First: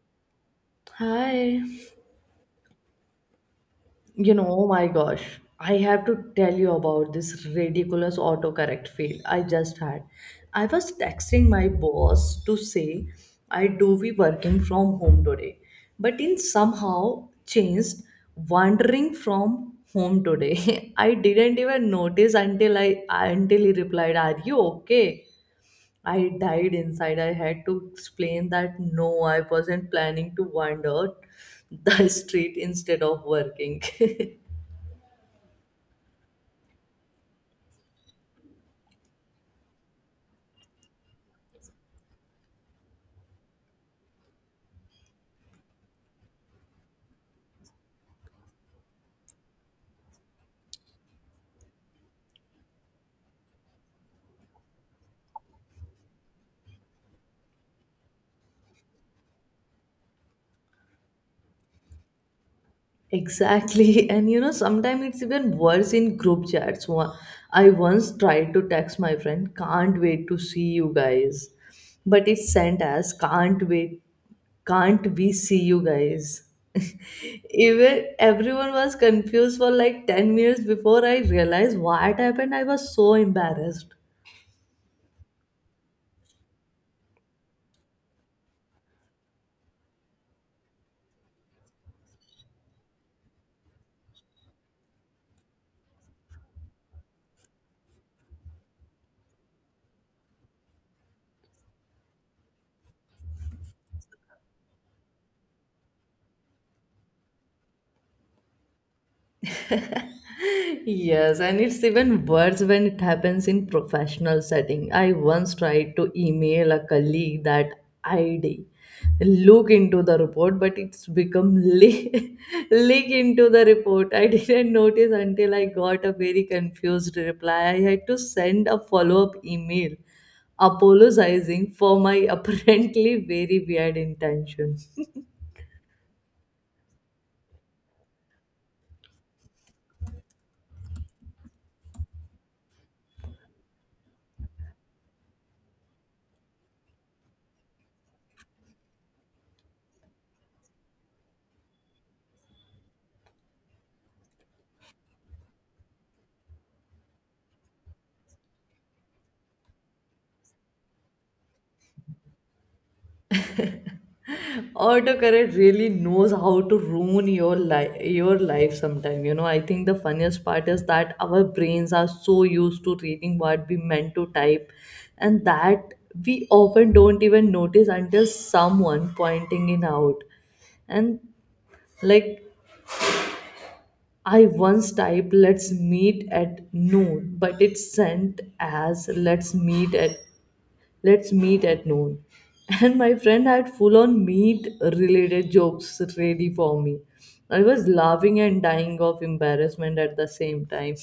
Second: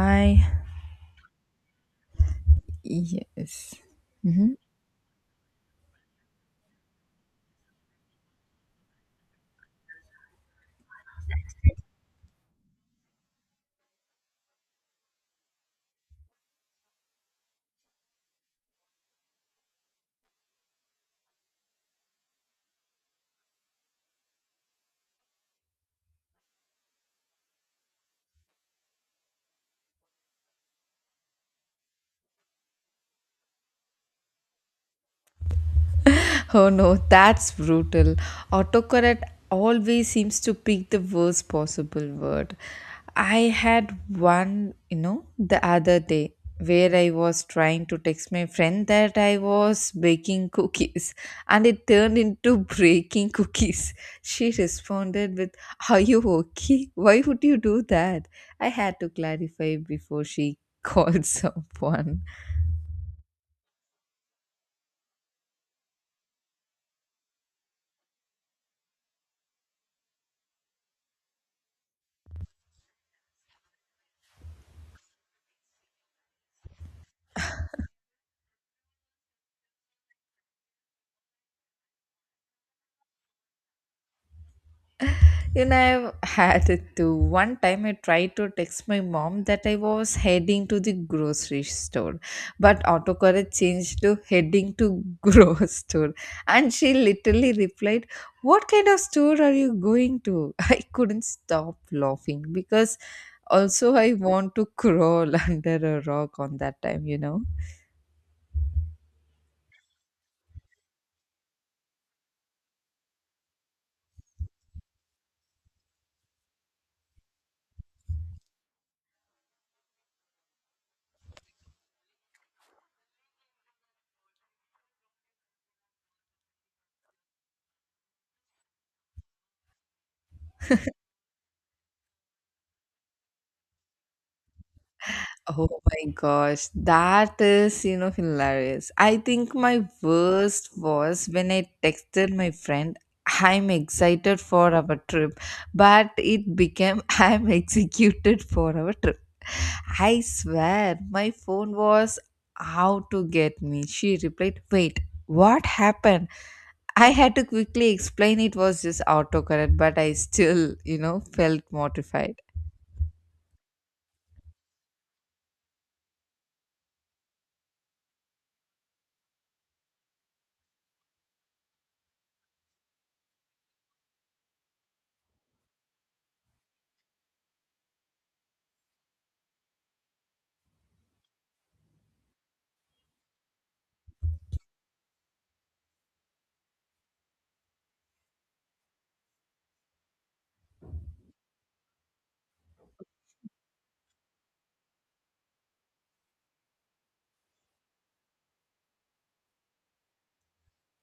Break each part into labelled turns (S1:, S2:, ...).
S1: I
S2: Hi.
S1: Yes. Mhm.
S2: Oh my gosh, I have to tell you about this ridiculous autocorrect fail I just had. I was texting my boss to say I do be working from home today, but in somehow changed wandering from home today. I didn't even notice until he replied, "Are you okay?" I died inside. I had to explain that no, I wasn't planning to wander the street instead of working.
S1: Oh no, that's brutal. Autocorrect always seems to pick the worst possible word. I had one, you know, the other day where I was trying to text my friend that I was baking cookies and it turned into breaking cookies. She responded with, "Are you okay? Why would you do that?" I had to clarify before she called someone.
S2: Exactly. And you know, sometimes it's even worse in group chats. I once tried to text my friend, can't wait to see you guys. But it's sent as can't wait, can't we see you guys? Even everyone was confused for like 10 minutes before I realized what happened. I was so embarrassed.
S1: You know, I've had it too. One time I tried to text my mom that I was heading to the grocery store, but autocorrect changed to heading to grocery store. And she literally replied, "What kind of store are you going to?" I couldn't stop laughing because also I want to crawl under a rock on that time.
S2: Yes, and it's even worse when it happens in professional setting. I once tried to email a colleague that I'd look into the report, but it's become leak into the report. I didn't notice until I got a very confused reply. I had to send a follow-up email apologizing for my apparently very weird intention.
S1: Oh my gosh, that is hilarious. I think my worst was when I texted my friend, I'm excited for our trip, but it became, I'm executed for our trip. I swear, my phone was out to get me. She replied, "Wait, what happened?" I had to quickly explain it was just autocorrect, but I still felt mortified.
S2: Autocorrect really knows how to ruin your life sometime. You know, I think the funniest part is that our brains are so used to reading what we meant to type, and that we often don't even notice until someone pointing it out. And like I once typed let's meet at noon, but it sent as let's meet at noon. And my friend had full on meat related jokes ready for me. I was laughing and dying of embarrassment at the same time.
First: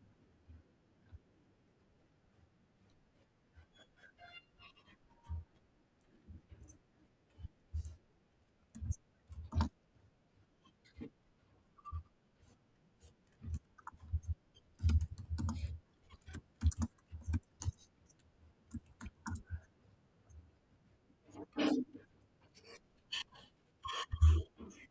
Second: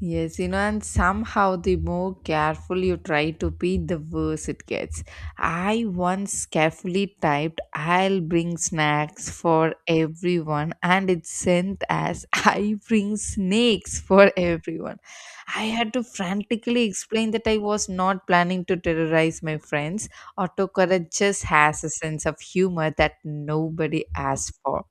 S1: Yes and somehow the more careful you try to be, the worse it gets. I once carefully typed, I'll bring snacks for everyone, and it sent as, I bring snakes for everyone. I had to frantically explain that I was not planning to terrorize my friends. Autocorrect just has a sense of humor that nobody asked for.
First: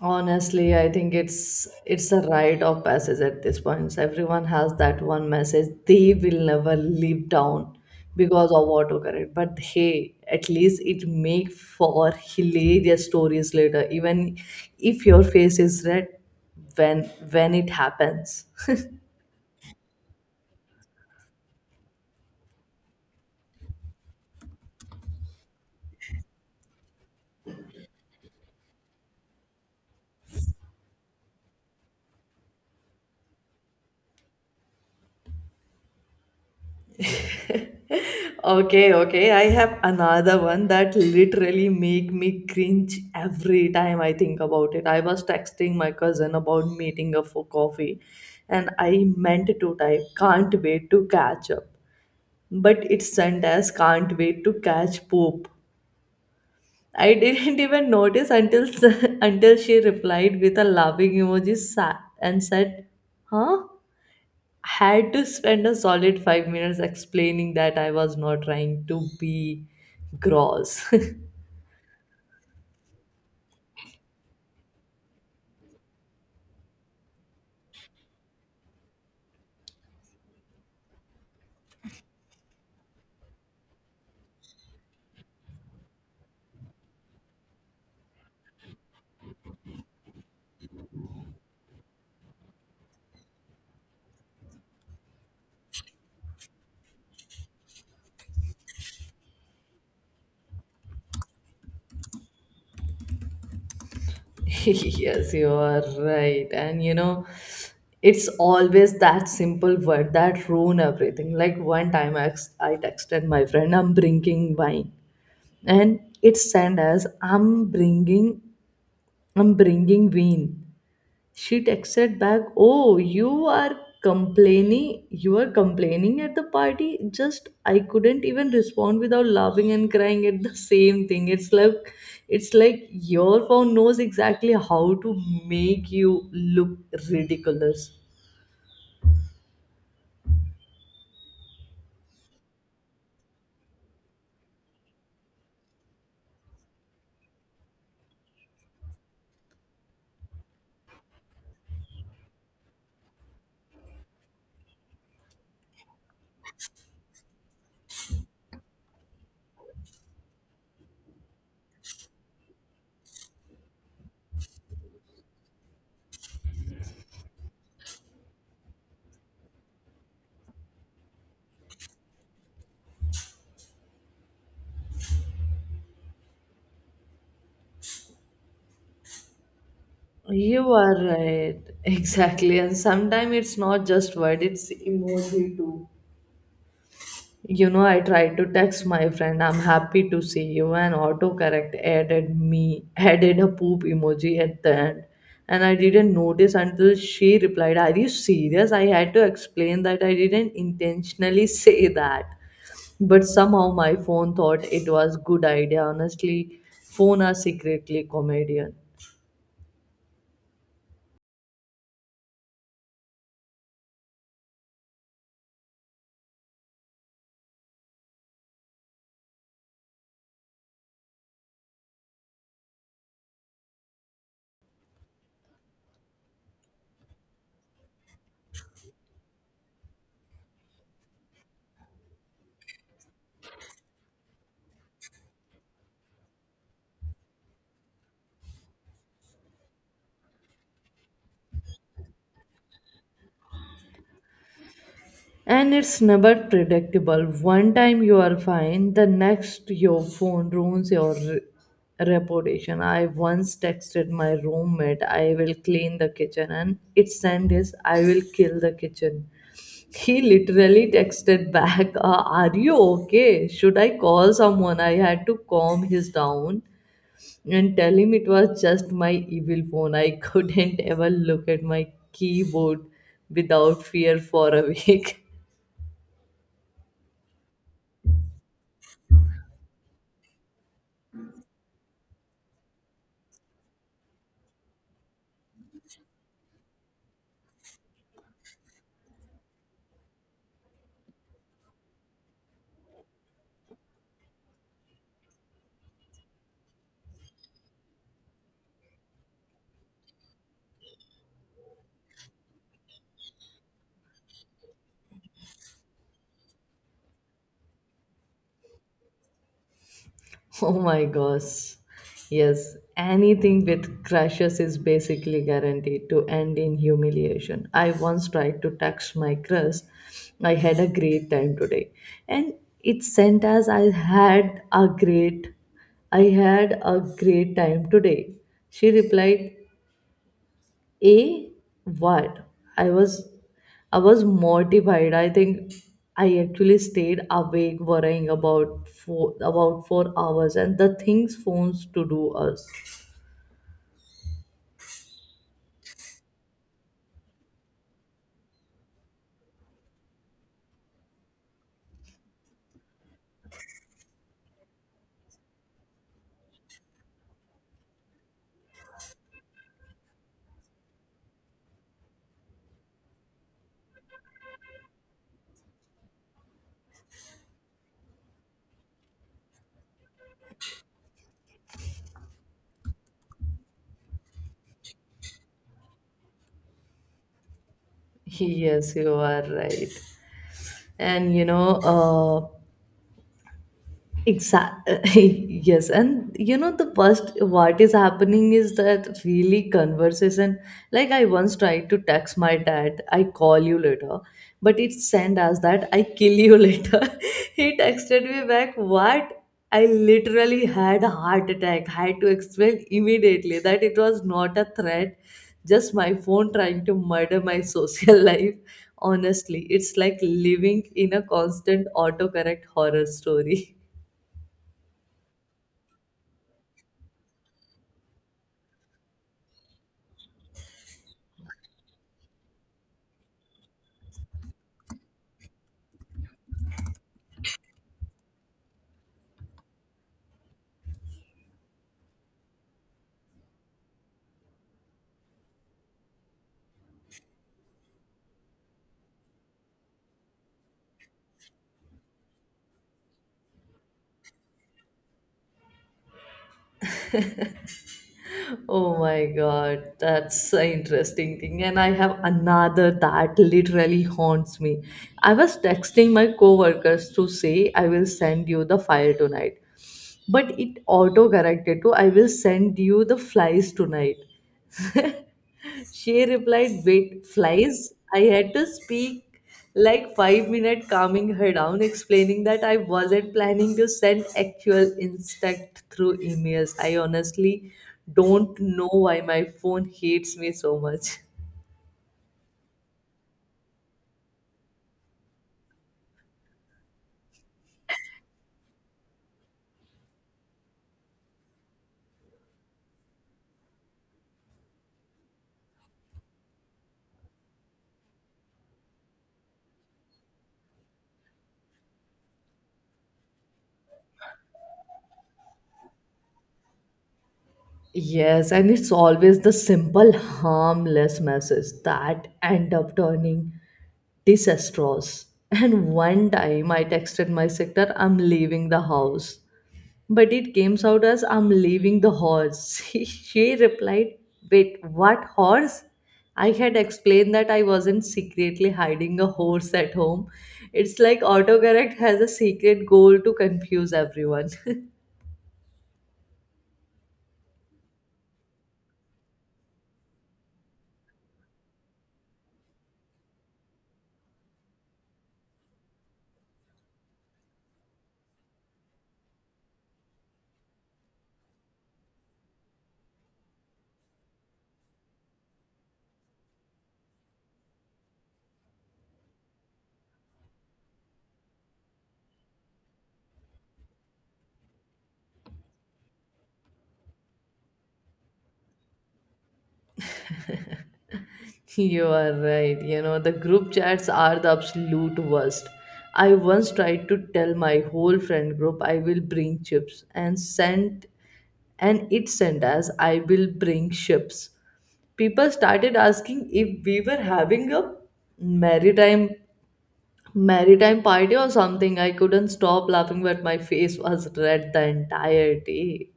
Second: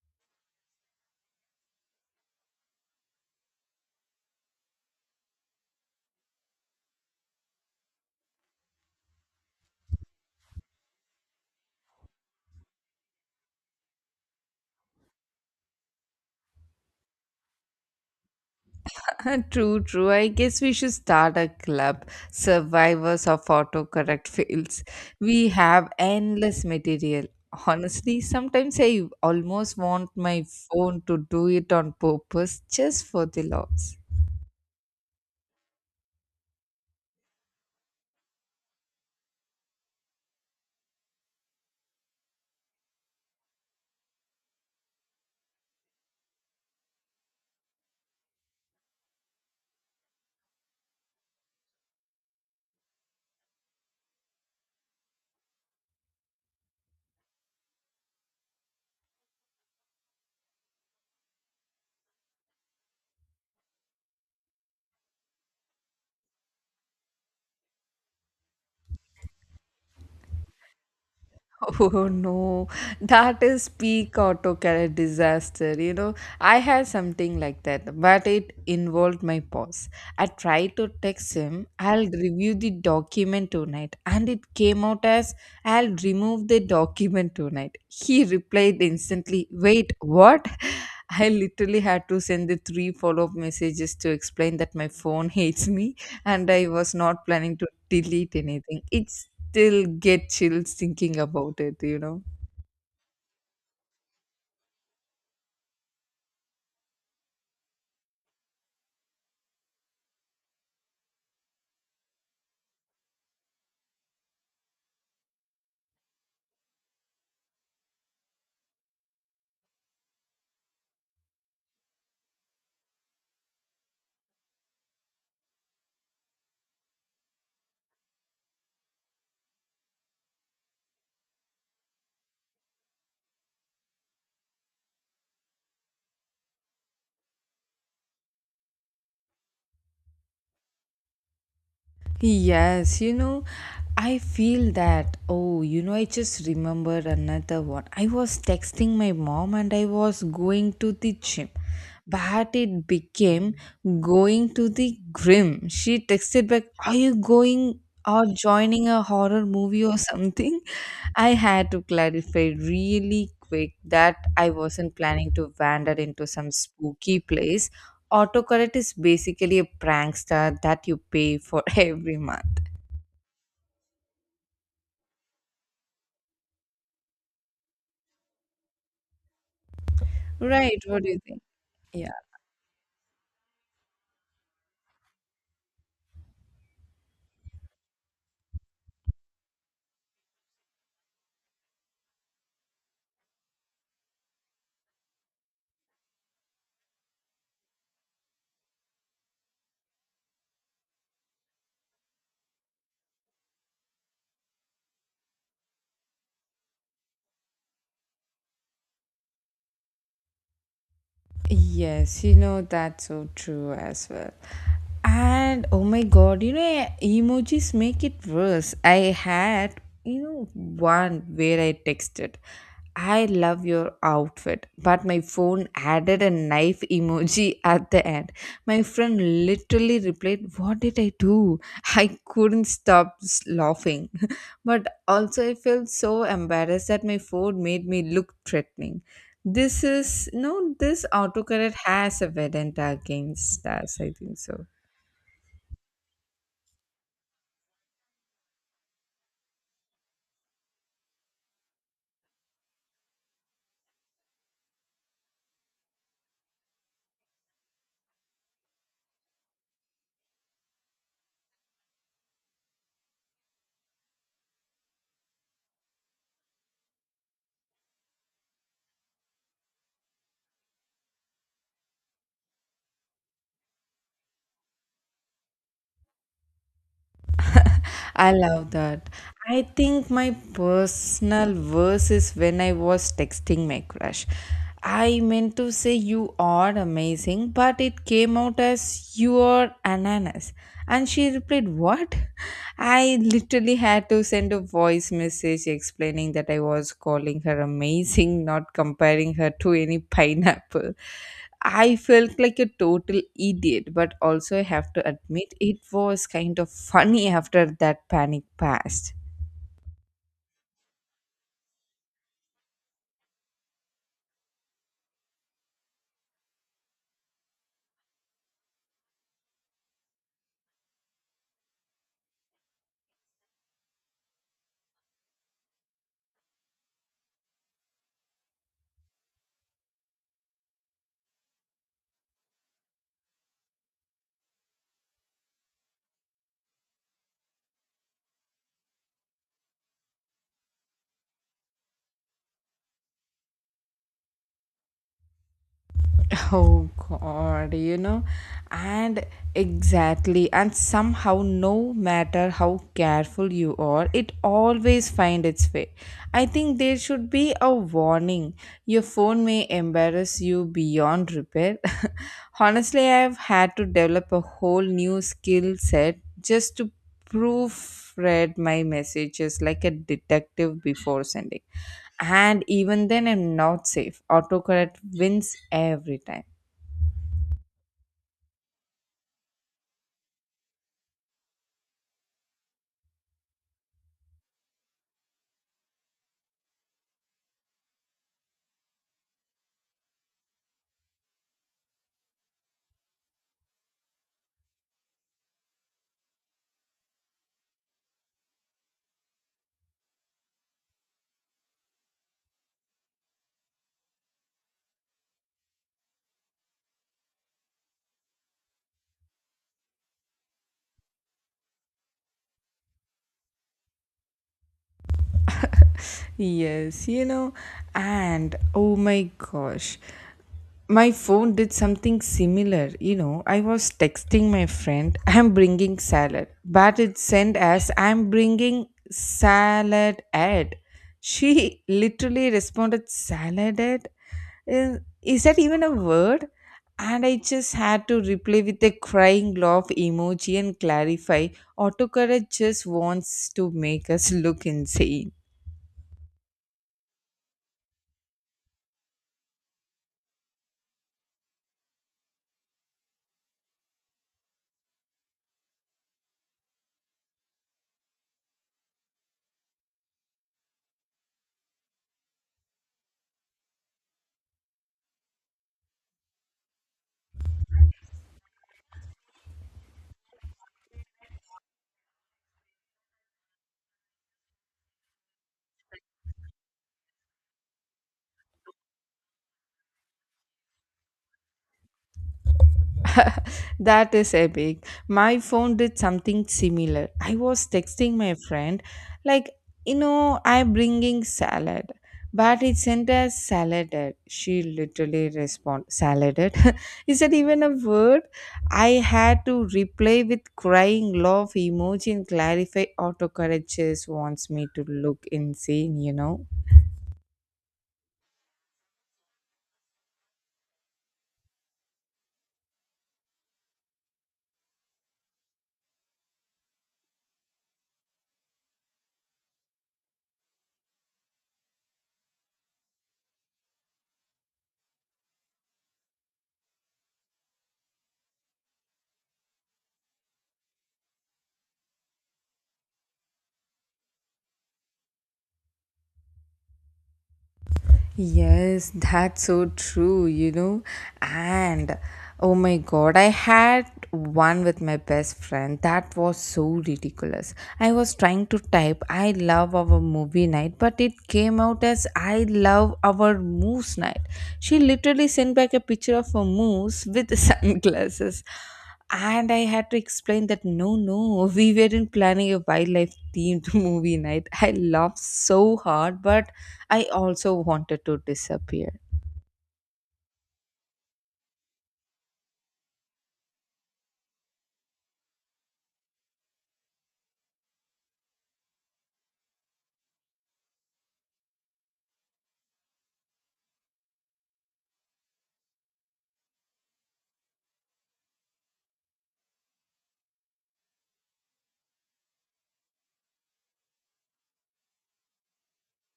S2: Honestly, I think it's a rite of passage at this point. Everyone has that one message they will never live down because of autocorrect. But hey, at least it make for hilarious stories later, even if your face is red when when it happens.
S1: True, true. I guess we should start a club, Survivors of Autocorrect Fails. We have endless material. Honestly, sometimes I almost want my phone to do it on purpose just for the loss.
S2: Okay, okay. I have another one that literally make me cringe every time I think about it. I was texting my cousin about meeting up for coffee, and I meant to type can't wait to catch up. But it sent as can't wait to catch poop. I didn't even notice until until she replied with a laughing emoji and said, "Huh?" Had to spend a solid 5 minutes explaining that I was not trying to be gross.
S1: Oh no, that is peak autocorrect disaster. I had something like that, but it involved my boss. I tried to text him, I'll review the document tonight, and it came out as I'll remove the document tonight. He replied instantly, "Wait, what?" I literally had to send the three follow up messages to explain that my phone hates me and I was not planning to delete anything. It still get chills thinking about it.
S2: Yes, you are right. And you know, it's always that simple word that ruin everything. Like one time I texted my friend, I'm drinking wine. And it sent as, I'm bringing wine. She texted back, oh, you are complaining at the party? Just I couldn't even respond without laughing and crying at the same thing. It's like your phone knows exactly how to make you look ridiculous.
S1: Yes I feel that. Oh I just remembered another one. I was texting my mom and I was going to the gym, but it became going to the grim. She texted back, "Are you going or joining a horror movie or something?" I had to clarify really quick that I wasn't planning to wander into some spooky place. Autocorrect is basically a prankster that you pay for every month.
S2: You
S1: Right,
S2: are
S1: what do you think?
S2: right.
S1: Yeah.
S2: Exactly. And sometimes it's not just word, it's emoji too. You know, I tried to text my friend, I'm happy to see you, and autocorrect added a poop emoji at the end. And I didn't notice until she replied, are you serious? I had to explain that I didn't intentionally say that. But somehow my phone thought it was good idea. Honestly, phone are secretly comedian.
S1: Yes that's so true as well. And oh my god emojis make it worse. I had one where I texted, I love your outfit, but my phone added a knife emoji at the end. My friend literally replied, "What did I do?" I couldn't stop laughing. But also, I felt so embarrassed that my phone made me look threatening. This is no, this autocorrect has a vendetta against us. I think so.
S2: And it's never predictable. One time you are fine, the next your phone ruins your reputation. I once texted my roommate, I will clean the kitchen, and it sent is, I will kill the kitchen. He literally texted back, are you okay? Should I call someone?" I had to calm his down and tell him it was just my evil phone. I couldn't ever look at my keyboard without fear for a week.
S1: I love that. I think my personal verse is when I was texting my crush. I meant to say you are amazing, but it came out as you are ananas. And she replied, "What?" I literally had to send a voice message explaining that I was calling her amazing, not comparing her to any pineapple. I felt like a total idiot, but also I have to admit it was kind of funny after that panic passed.
S2: Oh my gosh. Yes, anything with crushes is basically guaranteed to end in humiliation. I once tried to text my crush. I had a great time today. And it sent as I had a great time today. She replied, a what? I was I was mortified. I think I actually stayed awake worrying about 4 hours and the things phones to do us.
S1: Oh god and exactly, and somehow, no matter how careful you are, it always finds its way. I think there should be a warning. Your phone may embarrass you beyond repair. Honestly, I've had to develop a whole new skill set just to proofread my messages like a detective before sending. And even then, I'm not safe. Autocorrect wins every time.
S2: Yes, you are right. And you know, uh. Exactly. Yes. And you know, the worst, what is happening is that really conversation. Like, I once tried to text my dad, I call you later, but it sent as that I kill you later. He texted me back, what? I literally had a heart attack. Had to explain immediately that it was not a threat, just my phone trying to murder my social life. Honestly, it's like living in a constant autocorrect horror story.
S1: Yes and oh my gosh, my phone did something similar. I was texting my friend I'm bringing salad, but it sent as I'm bringing salad ad. She literally responded, salad ad, is that even a word? And I just had to reply with a crying laugh emoji and clarify, autocorrect just wants to make us look insane.
S2: Oh my god, that's an interesting thing. And I have another that literally haunts me. I was texting my coworkers to say I will send you the file tonight. But it auto corrected to I will send you the flies tonight. She replied, wait, flies? I had to speak like 5 minutes, calming her down, explaining that I wasn't planning to send actual insect through emails. I honestly don't know why my phone hates me so much.
S1: That is epic. My phone did something similar. I was texting my friend, like, I'm bringing salad, but it sent us salad. She literally responded, salad. Is that even a word? I had to reply with crying love emoji and clarify autocorrect just wants me to look insane.
S2: Yes, and it's always the simple, harmless messages that end up turning disastrous. And one time I texted my sister, I'm leaving the house. But it came out as I'm leaving the horse. She replied, wait, what horse? I had explained that I wasn't secretly hiding a horse at home. It's like autocorrect has a secret goal to confuse everyone.
S1: Yes, that's so true. And oh my god, I had one with my best friend. That was so ridiculous. I was trying to type I love our movie night, but it came out as I love our moose night. She literally sent back a picture of a moose with sunglasses and I had to explain that no, no, we weren't planning a wildlife themed movie night. I laughed so hard, but I also wanted to disappear.
S2: You are right. You know, the group chats are the absolute worst. I once tried to tell my whole friend group I will bring chips, and it sent us I will bring ships. People started asking if we were having a maritime maritime party or something. I couldn't stop laughing, but my face was red the entire day.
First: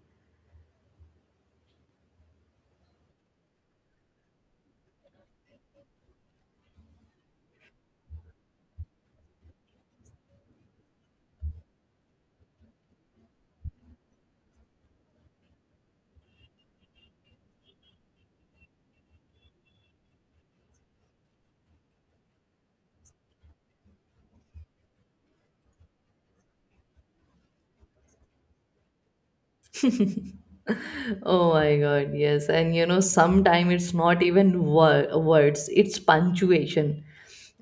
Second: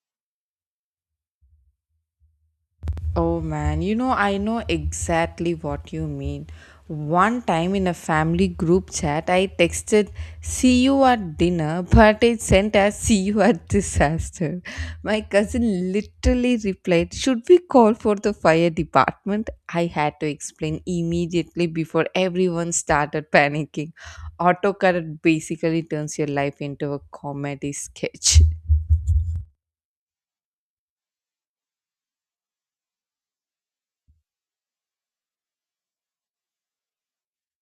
S1: Oh man I know exactly what you mean. One time in a family group chat, I texted, see you at dinner, but it sent as see you at disaster. My cousin literally replied, should we call for the fire department? I had to explain immediately before everyone started panicking. Autocorrect basically turns your life into a comedy sketch.
S2: Oh my God, yes. And you know, sometimes it's not even words, it's punctuation.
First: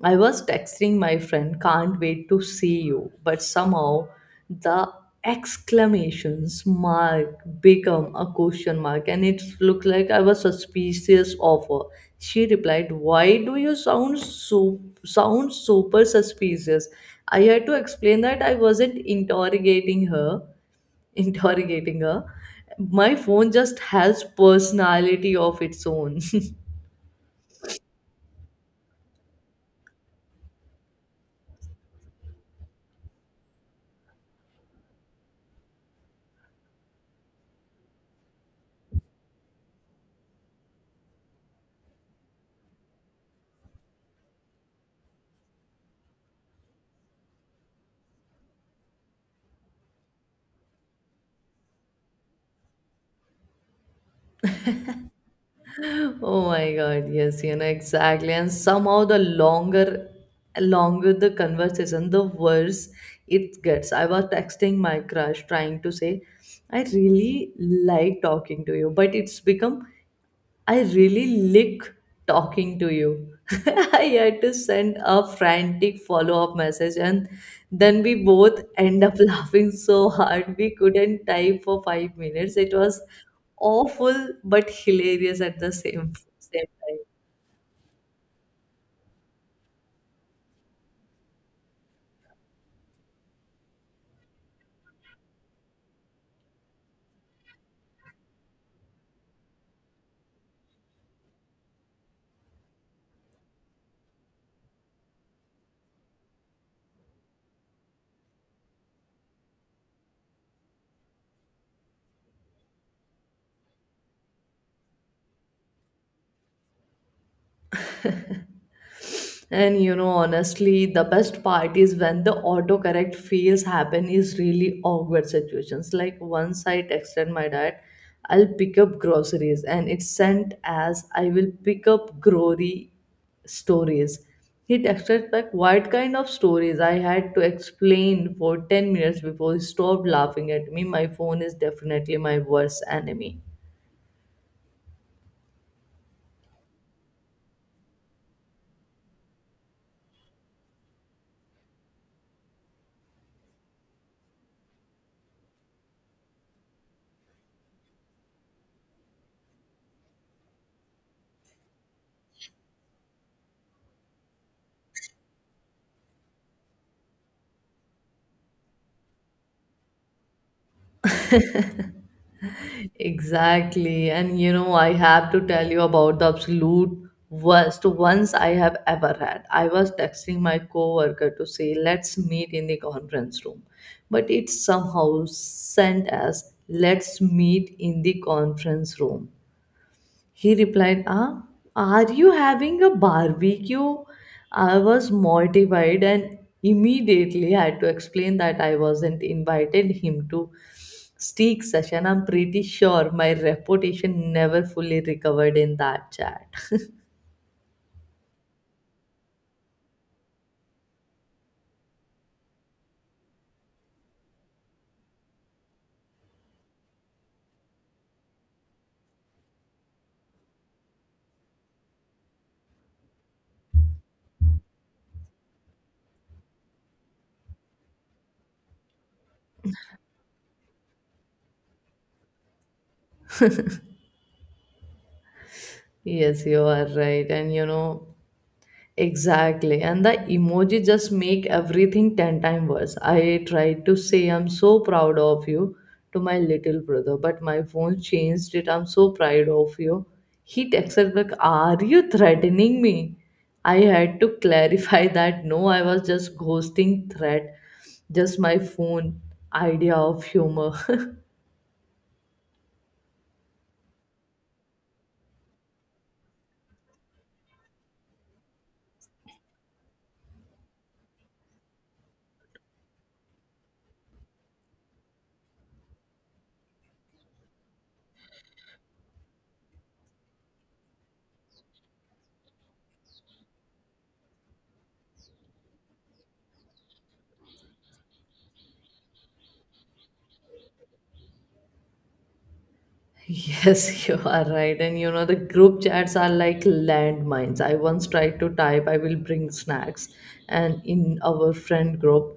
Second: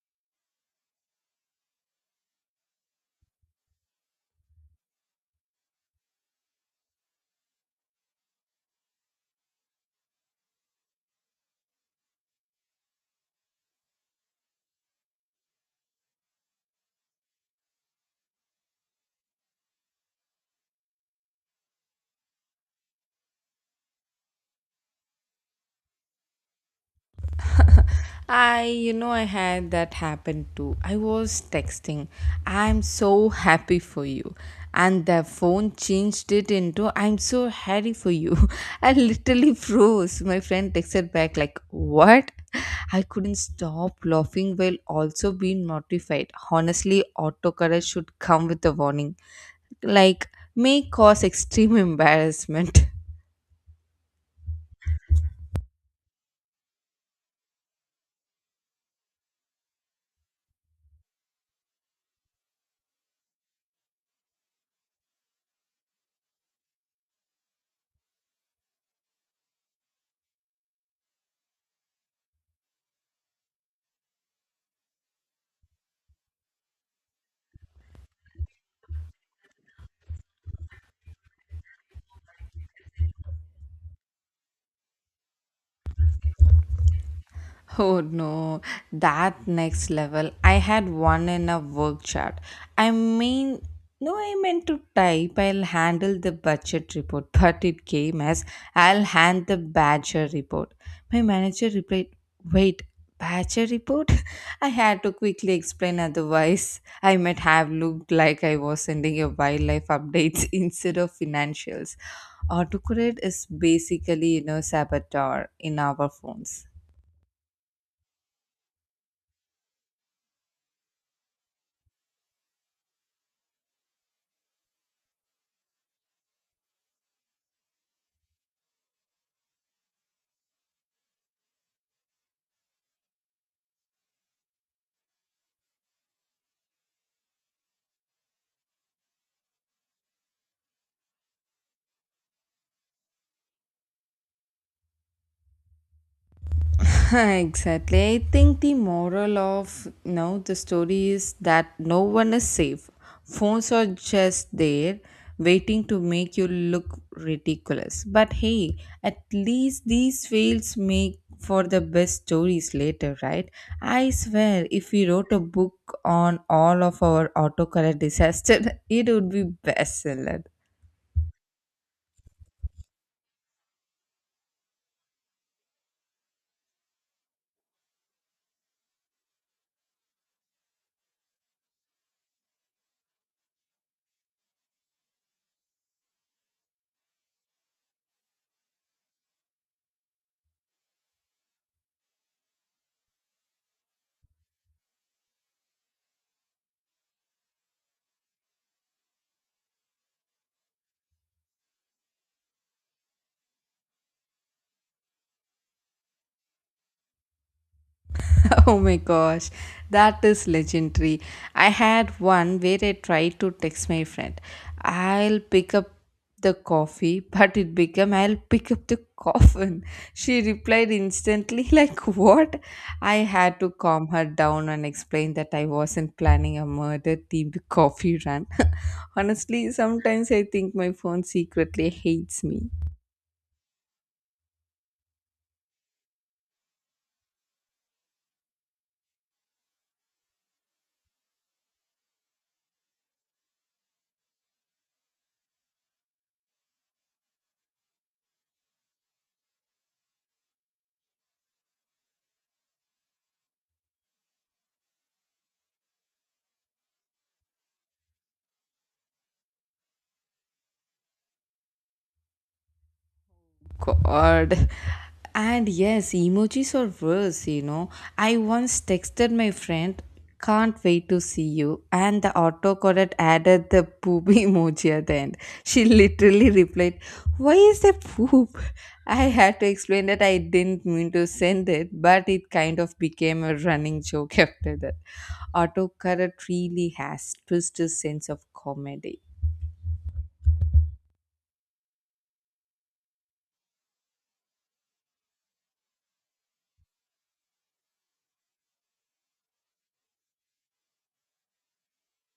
S2: I was texting my friend, can't wait to see you, but somehow the exclamations mark become a question mark and it looked like I was suspicious of her. She replied, why do you sound super suspicious? I had to explain that I wasn't interrogating her. My phone just has personality of its own.
S1: I had that happen too. I was texting, I'm so happy for you. And the phone changed it into, I'm so happy for you. I literally froze. My friend texted back, like, what? I couldn't stop laughing while also being mortified. Honestly, autocorrect should come with a warning. Like, may cause extreme embarrassment.
S2: Oh my God, yes, you know, exactly. And somehow the longer the conversation, the worse it gets. I was texting my crush trying to say, I really like talking to you, but it's become I really lick talking to you. I had to send a frantic follow up message, and then we both end up laughing so hard we couldn't type for 5 minutes. It was awful but hilarious at the same time.
S1: Oh no, that next level. I had one in a work chat. I mean, no, I meant to type I'll handle the budget report, but it came as I'll hand the badger report. My manager replied, "Wait, badger report?" I had to quickly explain, otherwise, I might have looked like I was sending a wildlife updates instead of financials. Autocorrect is basically saboteur in our phones.
S2: And you know, honestly, the best part is when the autocorrect fails happen is really awkward situations. Like once I texted my dad, I'll pick up groceries and it's sent as I will pick up grocery stories. He texted back, what kind of stories? I had to explain for 10 minutes before he stopped laughing at me. My phone is definitely my worst enemy.
S1: Exactly. I think the moral of now the story is that no one is safe. Phones are just there waiting to make you look ridiculous. But hey, at least these fails make for the best stories later, right? I swear if we wrote a book on all of our autocorrect disaster, it would be bestseller.
S2: Exactly. And you know, I have to tell you about the absolute worst ones I have ever had. I was texting my coworker to say, let's meet in the conference room. But it somehow sent us, let's meet in the conference room. He replied, ah, are you having a barbecue? I was mortified and immediately had to explain that I wasn't invited him to steak session. I'm pretty sure my reputation never fully recovered in that chat.
S1: Oh my gosh, that is legendary. I had one where I tried to text my friend, I'll pick up the coffee, but it became, I'll pick up the coffin. She replied instantly, like, what? I had to calm her down and explain that I wasn't planning a murder themed coffee run. Honestly, sometimes I think my phone secretly hates me.
S2: Yes, you are right. Exactly. And the emoji just make everything 10 times worse. I tried to say I'm so proud of you to my little brother, but my phone changed it. I'm so proud of you. He texted back, are you threatening me? I had to clarify that no, I was just ghosting threat, just my phone idea of humor.
S1: God. And yes, emojis are worse. I once texted my friend, can't wait to see you, and the autocorrect added the poop emoji at the end. She literally replied, "Why is there poop?" I had to explain that I didn't mean to send it, but it kind of became a running joke after that. Autocorrect really has twisted sense of comedy.
S2: Yes, you are right. And you know, the group chats are like landmines. I once tried to type, I will bring snacks, and in our friend group,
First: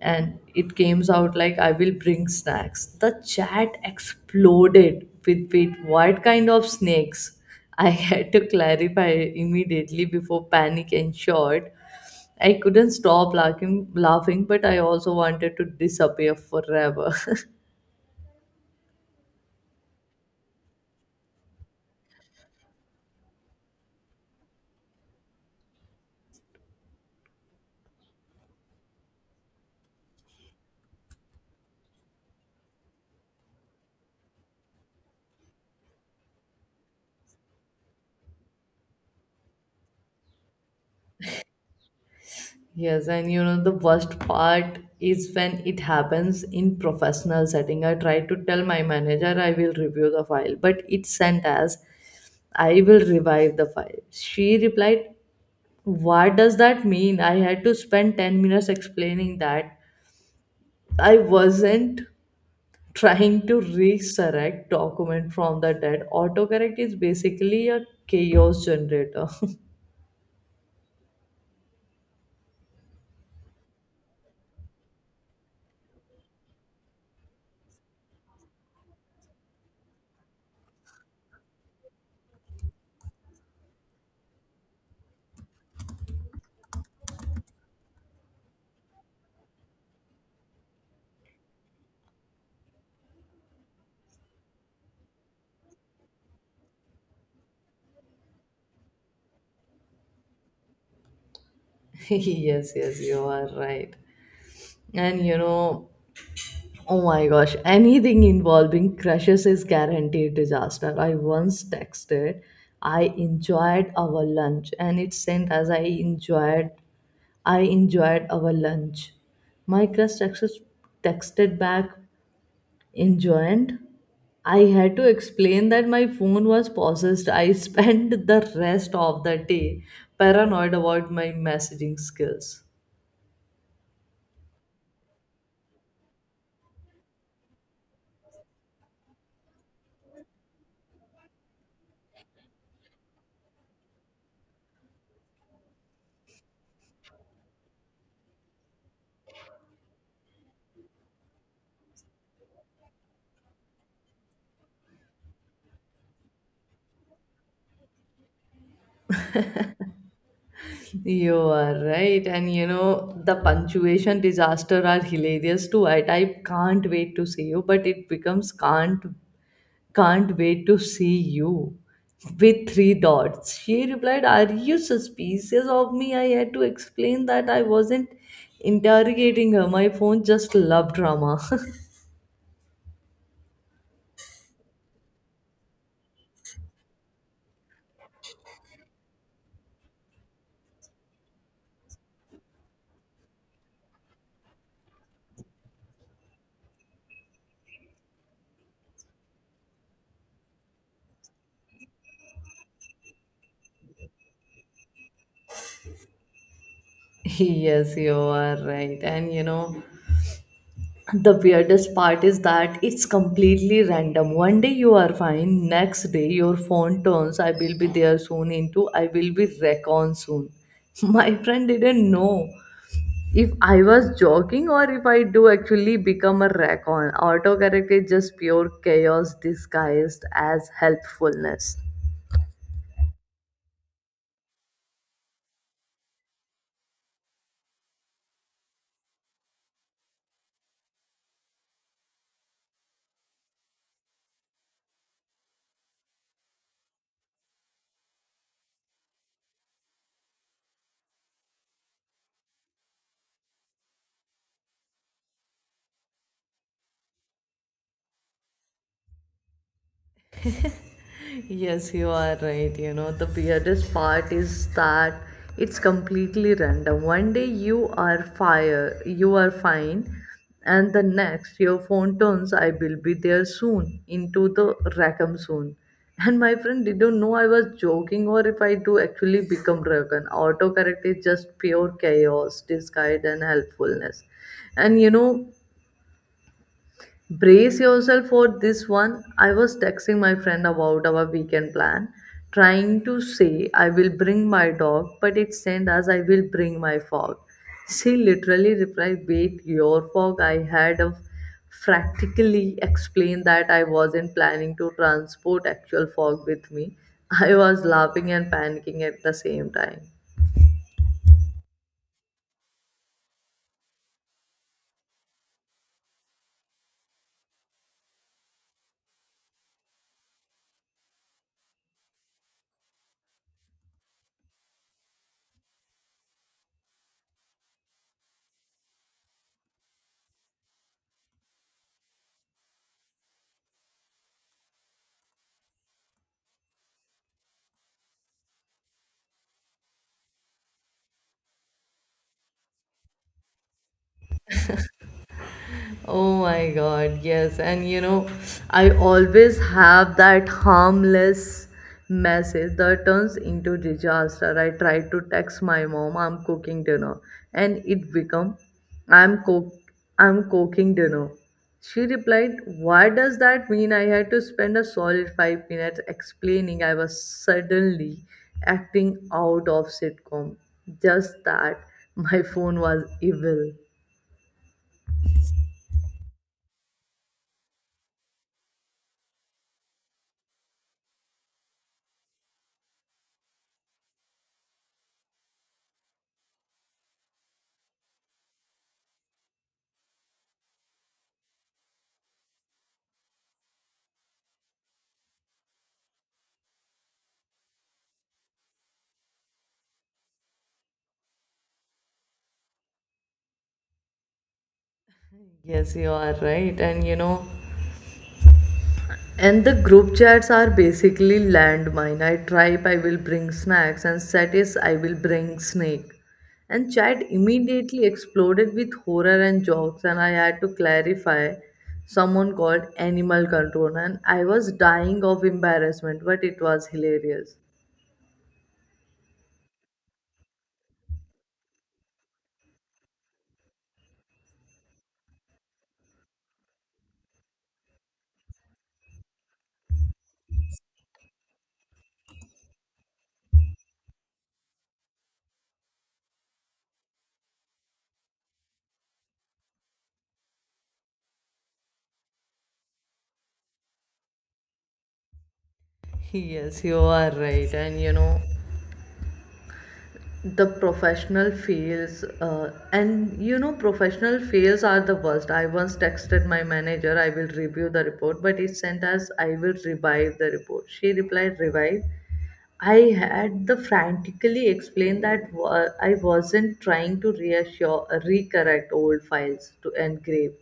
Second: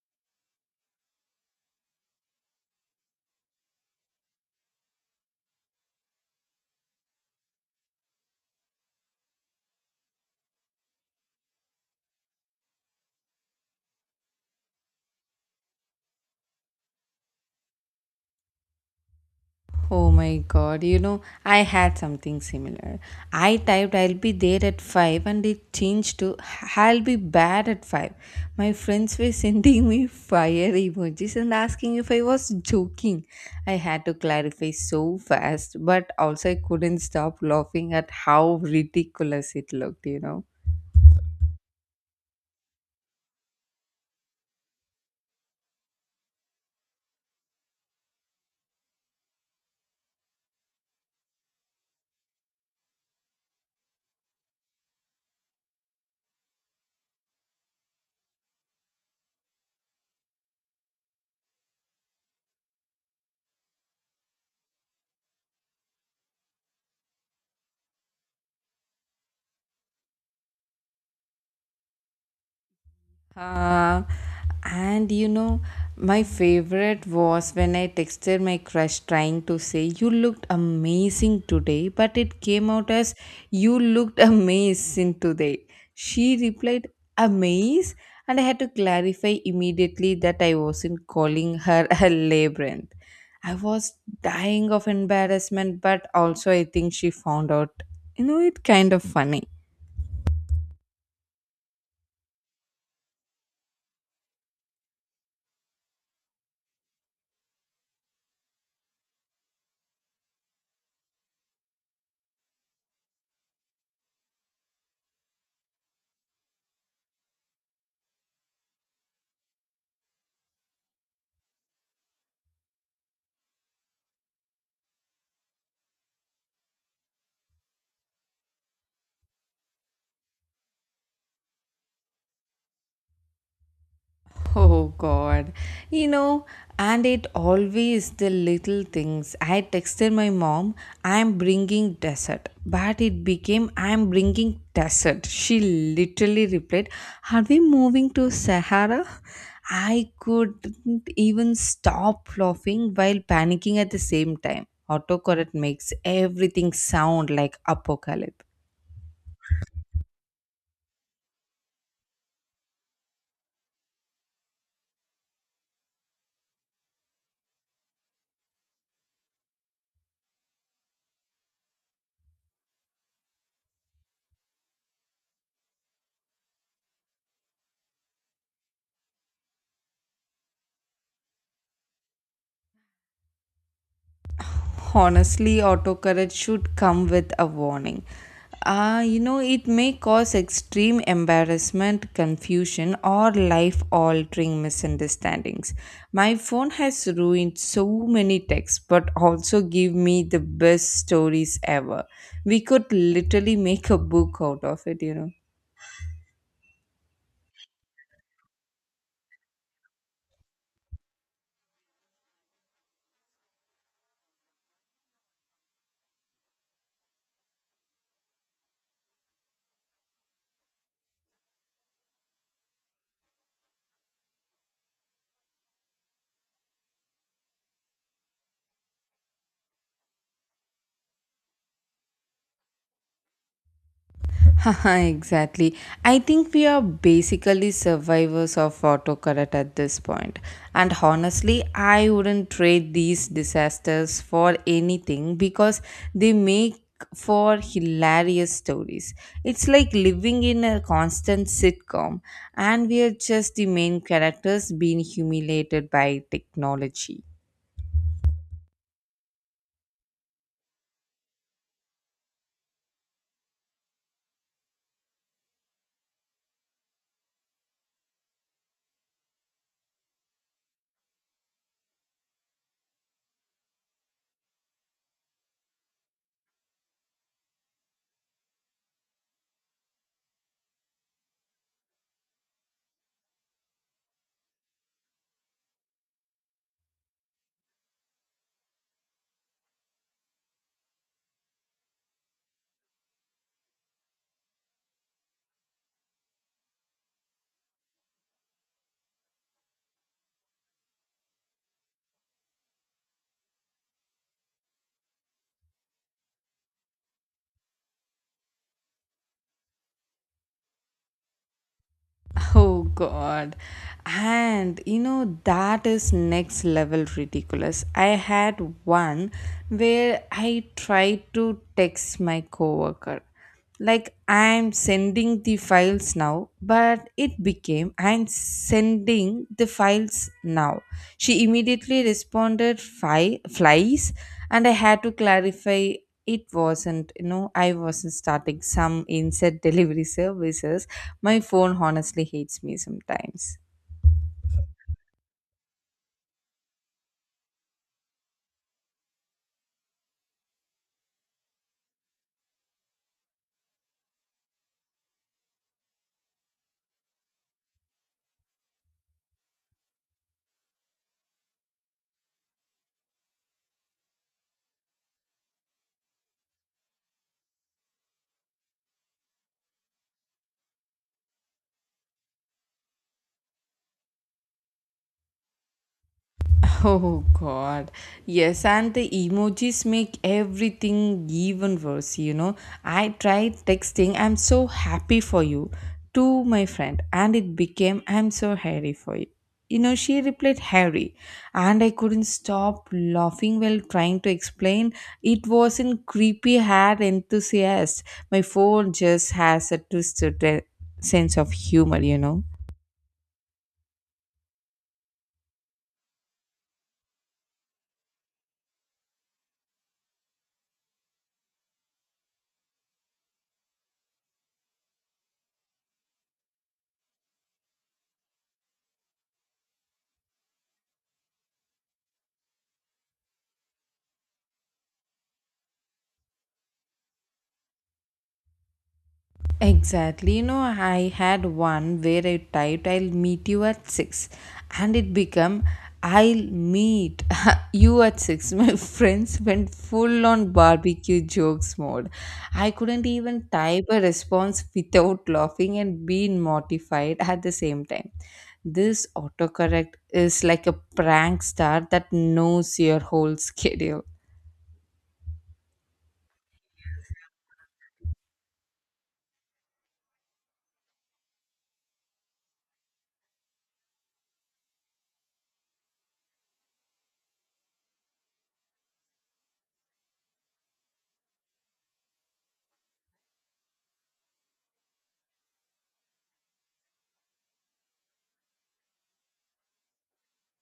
S2: and it came out like, I will bring snacks. The chat exploded with, what kind of snakes? I had to clarify immediately before panic ensured. I couldn't stop laughing, but I also wanted to disappear forever.
S1: Oh my god I had something similar. I typed I'll be there at 5 and it changed to I'll be bad at 5. My friends were sending me fire emojis and asking if I was joking. I had to clarify so fast, but also I couldn't stop laughing at how ridiculous it looked.
S2: Yes, and you know the worst part is when it happens in professional setting. I tried to tell my manager I will review the file, but it sent as I will revive the file. She replied, what does that mean? I had to spend 10 minutes explaining that I wasn't trying to resurrect document from the dead. Autocorrect is basically a chaos generator.
S1: Uh, and my favorite was when I texted my crush trying to say, You looked amazing today, but it came out as, You looked amazing today. She replied, "Amaze?" And I had to clarify immediately that I wasn't calling her a labyrinth. I was dying of embarrassment, but also I think she found out it kind of funny.
S2: Yes, yes, you are right. And you know, Oh my gosh, anything involving crushes is guaranteed disaster. I once texted, "I enjoyed our lunch," and it sent as "I enjoyed, I enjoyed our lunch." My crush texted, texted back, "enjoyed." I had to explain that my phone was possessed. I spent the rest of the day paranoid about my messaging skills.
S1: Oh God. You know, and it always the little things. I texted my mom, I'm bringing dessert. But it became, I'm bringing dessert. She literally replied, "Are we moving to Sahara?" I couldn't even stop laughing while panicking at the same time. Autocorrect makes everything sound like apocalypse.
S2: You are right, and you know the punctuation disaster are hilarious too. I type "can't wait to see you," but it becomes can't wait to see you with three dots. She replied, "Are you suspicious of me?" I had to explain that I wasn't interrogating her. My phone just loved drama.
S1: Honestly, autocorrect should come with a warning. It may cause extreme embarrassment, confusion, or life altering misunderstandings. My phone has ruined so many texts, but also give me the best stories ever. We could literally make a book out of it.
S2: Yes, you are right. And you know, the weirdest part is that it's completely random. One day you are fine, next day your phone turns, "I will be there soon," into "I will be recon soon." My friend didn't know if I was joking or if I do actually become a recon. Autocorrect is just pure chaos disguised as helpfulness.
S1: Haha, exactly. I think we are basically survivors of autocorrect at this point. And honestly, I wouldn't trade these disasters for anything because they make for hilarious stories. It's like living in a constant sitcom, and we are just the main characters being humiliated by technology.
S2: Yes, you are right. You know, the weirdest part is that it's completely random. One day you are fire, you are fine, and the next your phone turns, "I will be there soon," into "the Rackham soon." And my friend didn't know I was joking or if I do actually become Rackham. Autocorrect is just pure chaos disguised and helpfulness. And you know, brace yourself for this one. I was texting my friend about our weekend plan, trying to say "I will bring my dog," but it sent as "I will bring my fog." She literally replied, "Wait, your fog?" I had a practically explained that I wasn't planning to transport actual fog with me. I was laughing and panicking at the same time.
S1: Oh god. And that is next level ridiculous. I had one where I tried to text my coworker. Like I'm sending the files now, but it became I'm sending the files now. She immediately responded flies and I had to clarify it wasn't, I wasn't starting some insect delivery services. My phone honestly hates me sometimes.
S2: Oh my God, yes. And you know, I always have that harmless message that turns into disaster. I try to text my mom, "I'm cooking dinner," and it become, "I'm cook, I'm cooking dinner." She replied, "Why does that mean?" I had to spend a solid 5 minutes explaining I was suddenly acting out of sitcom. Just that my phone was evil.
S1: Oh god. Yes, and the emojis make everything even worse. I tried texting I'm so happy for you to my friend and it became I'm so hairy for you. She replied hairy, and I couldn't stop laughing while trying to explain it wasn't creepy hair enthusiast. My phone just has a twisted sense of humor.
S2: Yes, you are right. And you know, and the group chats are basically landmine. I tribe, "I will bring snacks," and set is "I will bring snake." And chat immediately exploded with horror and jokes, and I had to clarify someone called animal control, and I was dying of embarrassment, but it was hilarious.
S1: Exactly. I had one where I typed I'll meet you at 6 and it became I'll meet you at 6. My friends went full on barbecue jokes mode. I couldn't even type a response without laughing and being mortified at the same time. This autocorrect is like a prank star that knows your whole schedule.
S2: Yes, you are right. And you know, the professional fails, and you know professional fails are the worst. I once texted my manager, "I will review the report," but it sent us "I will revive the report." She replied, "Revive." I had the frantically explained that I wasn't trying to reassure recorrect old files to engrave.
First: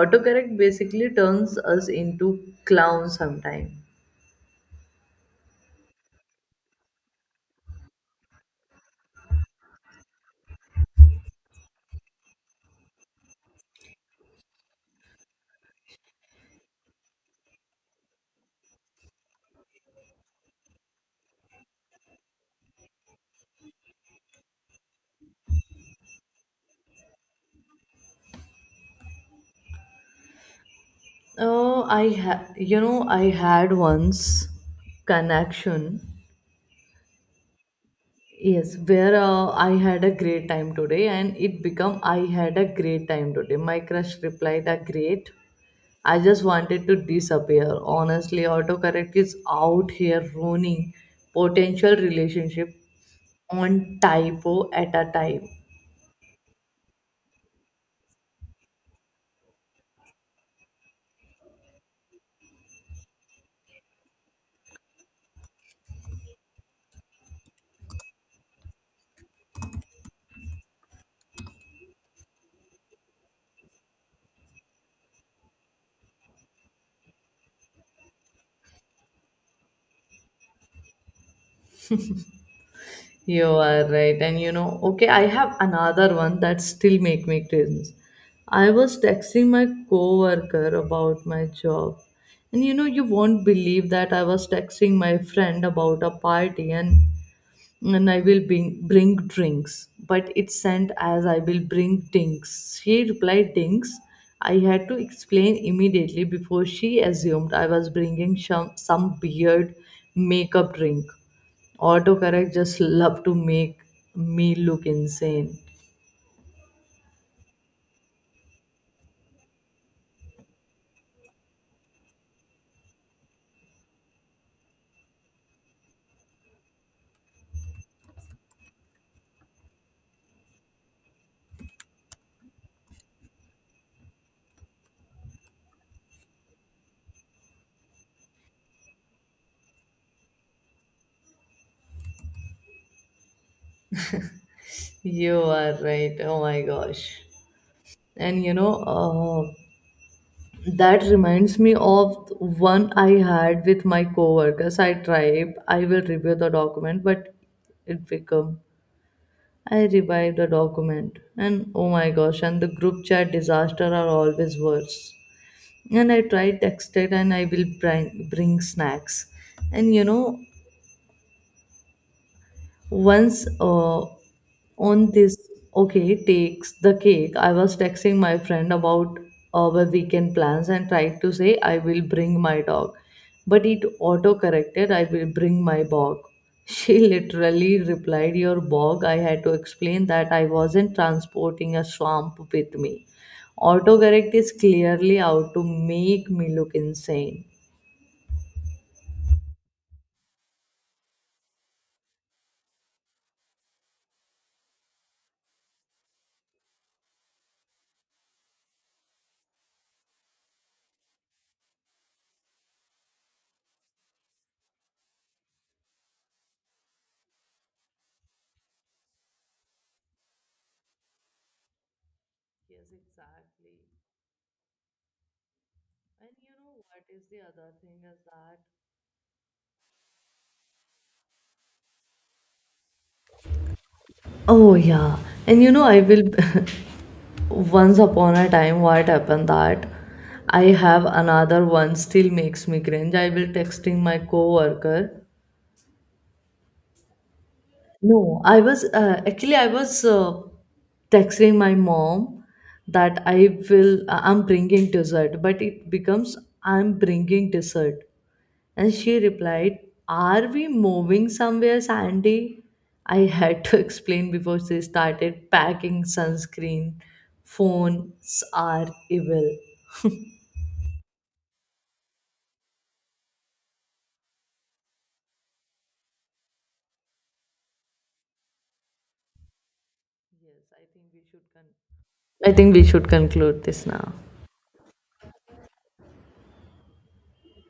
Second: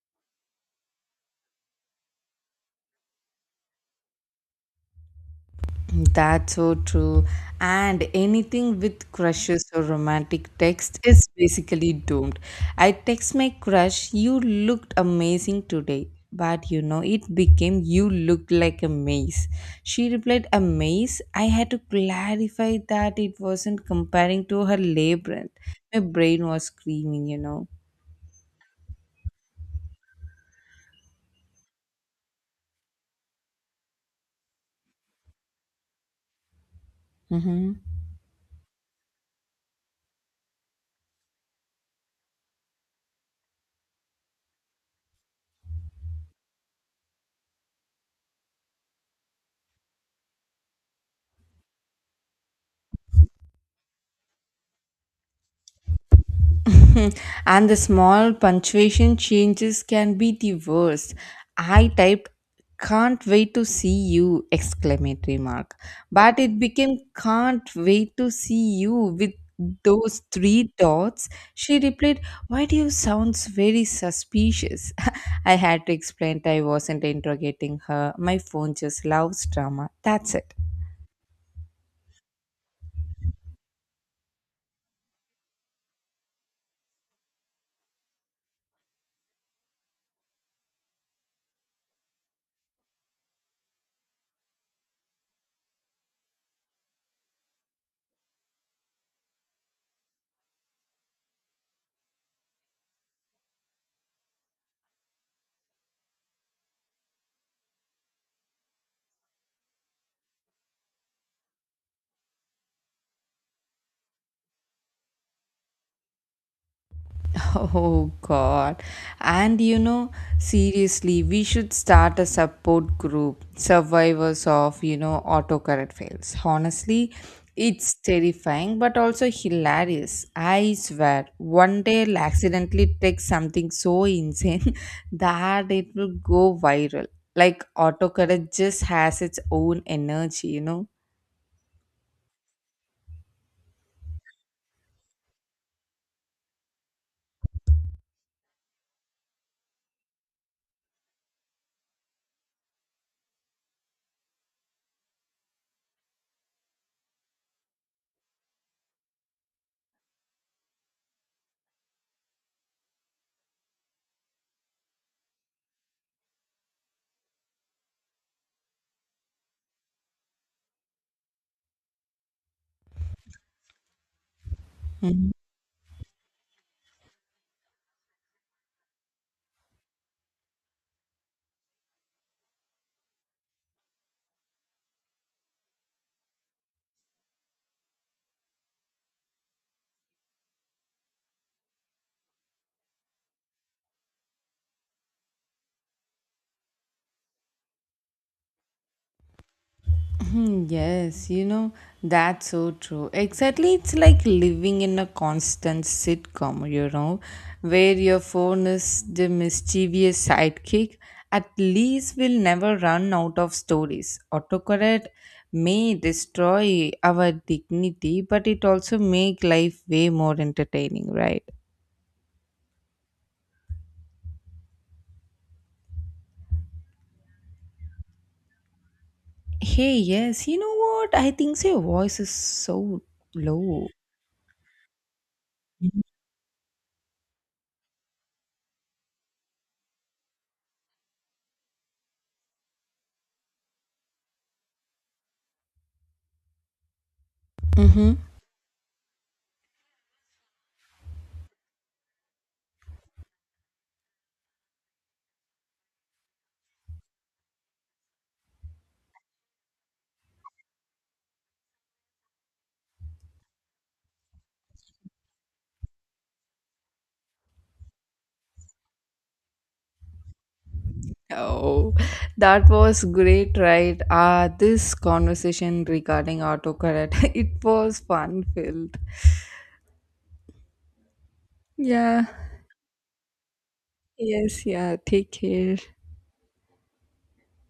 S2: Autocorrect basically turns us into clowns sometimes.
S1: That's so true. And anything with crushes or romantic text is basically doomed. I text my crush, you looked amazing today. But it became you looked like a maze. She replied, "A maze?" I had to clarify that it wasn't comparing to her labyrinth. My brain was screaming.
S2: Oh, you know, I had once connection.
S1: Mm-hmm.
S2: Yes, where I had a great time today, and it become "I had a great time today." My crush replied, "A great." I just wanted to disappear. Honestly, autocorrect is out here ruining potential relationship on typo at a time.
S1: And the small punctuation changes can be the worst. I typed can't wait to see you exclamatory mark, but it became can't wait to see you with those three dots. She replied, why do you sound very suspicious? I had to explain that I wasn't interrogating her. My phone just loves drama, that's it.
S2: You are right, and you know, okay, I have another one that still make me cringe. I was texting my coworker about my job, and you know, you won't believe that I was texting my friend about a party, and and I will bring drinks. But it sent as "I will bring dinks." She replied, "Dinks." I had to explain immediately before she assumed I was bringing some weird makeup drink. Autocorrect just love to make me look insane.
S1: Oh God. And seriously, we should start a support group, survivors of autocorrect fails. Honestly, it's terrifying but also hilarious. I swear, one day I'll accidentally text something so insane that it will go viral. Like autocorrect just has its own energy.
S2: You are right. Oh my gosh. And you know, that reminds me of one I had with my coworkers. I tried, "I will review the document," but it become "I revive the document," and oh my gosh, and the group chat disaster are always worse. And I tried texted, "and I will bring snacks," and you know once on
S1: Mm-hmm.
S2: this, okay, takes the cake. I was texting my friend about our weekend plans and tried to say "I will bring my dog," but it auto corrected "I will bring my bog." She literally replied, "Your bog?" I had to explain that I wasn't transporting a swamp with me. Autocorrect is clearly out to make me look insane.
S1: Hmm, yes, that's so true. Exactly, it's like living in a constant sitcom, where your phone is the mischievous sidekick. At least we'll never run out of stories. Autocorrect may destroy our dignity, but it also make life way more entertaining, right?
S2: Yes, exactly. And you know what is the other thing is that,
S1: Hey, yes, you know what? I think your voice is so low.
S2: oh yeah, and you know I will. Once upon a time, what happened that I have another one still makes me cringe. I will texting my coworker,
S1: Mm-hmm.
S2: no, I was actually I was texting my mom that I will I'm bringing dessert, but it becomes "I'm bringing dessert," and she replied, "Are we moving somewhere, Sandy?" I had to explain before she started packing sunscreen. Phones are evil.
S1: Oh, that was great, right? Ah, this conversation regarding autocorrect, it was fun filled. Yeah,
S2: I think we should conclude this now.
S1: yes, yeah, take care.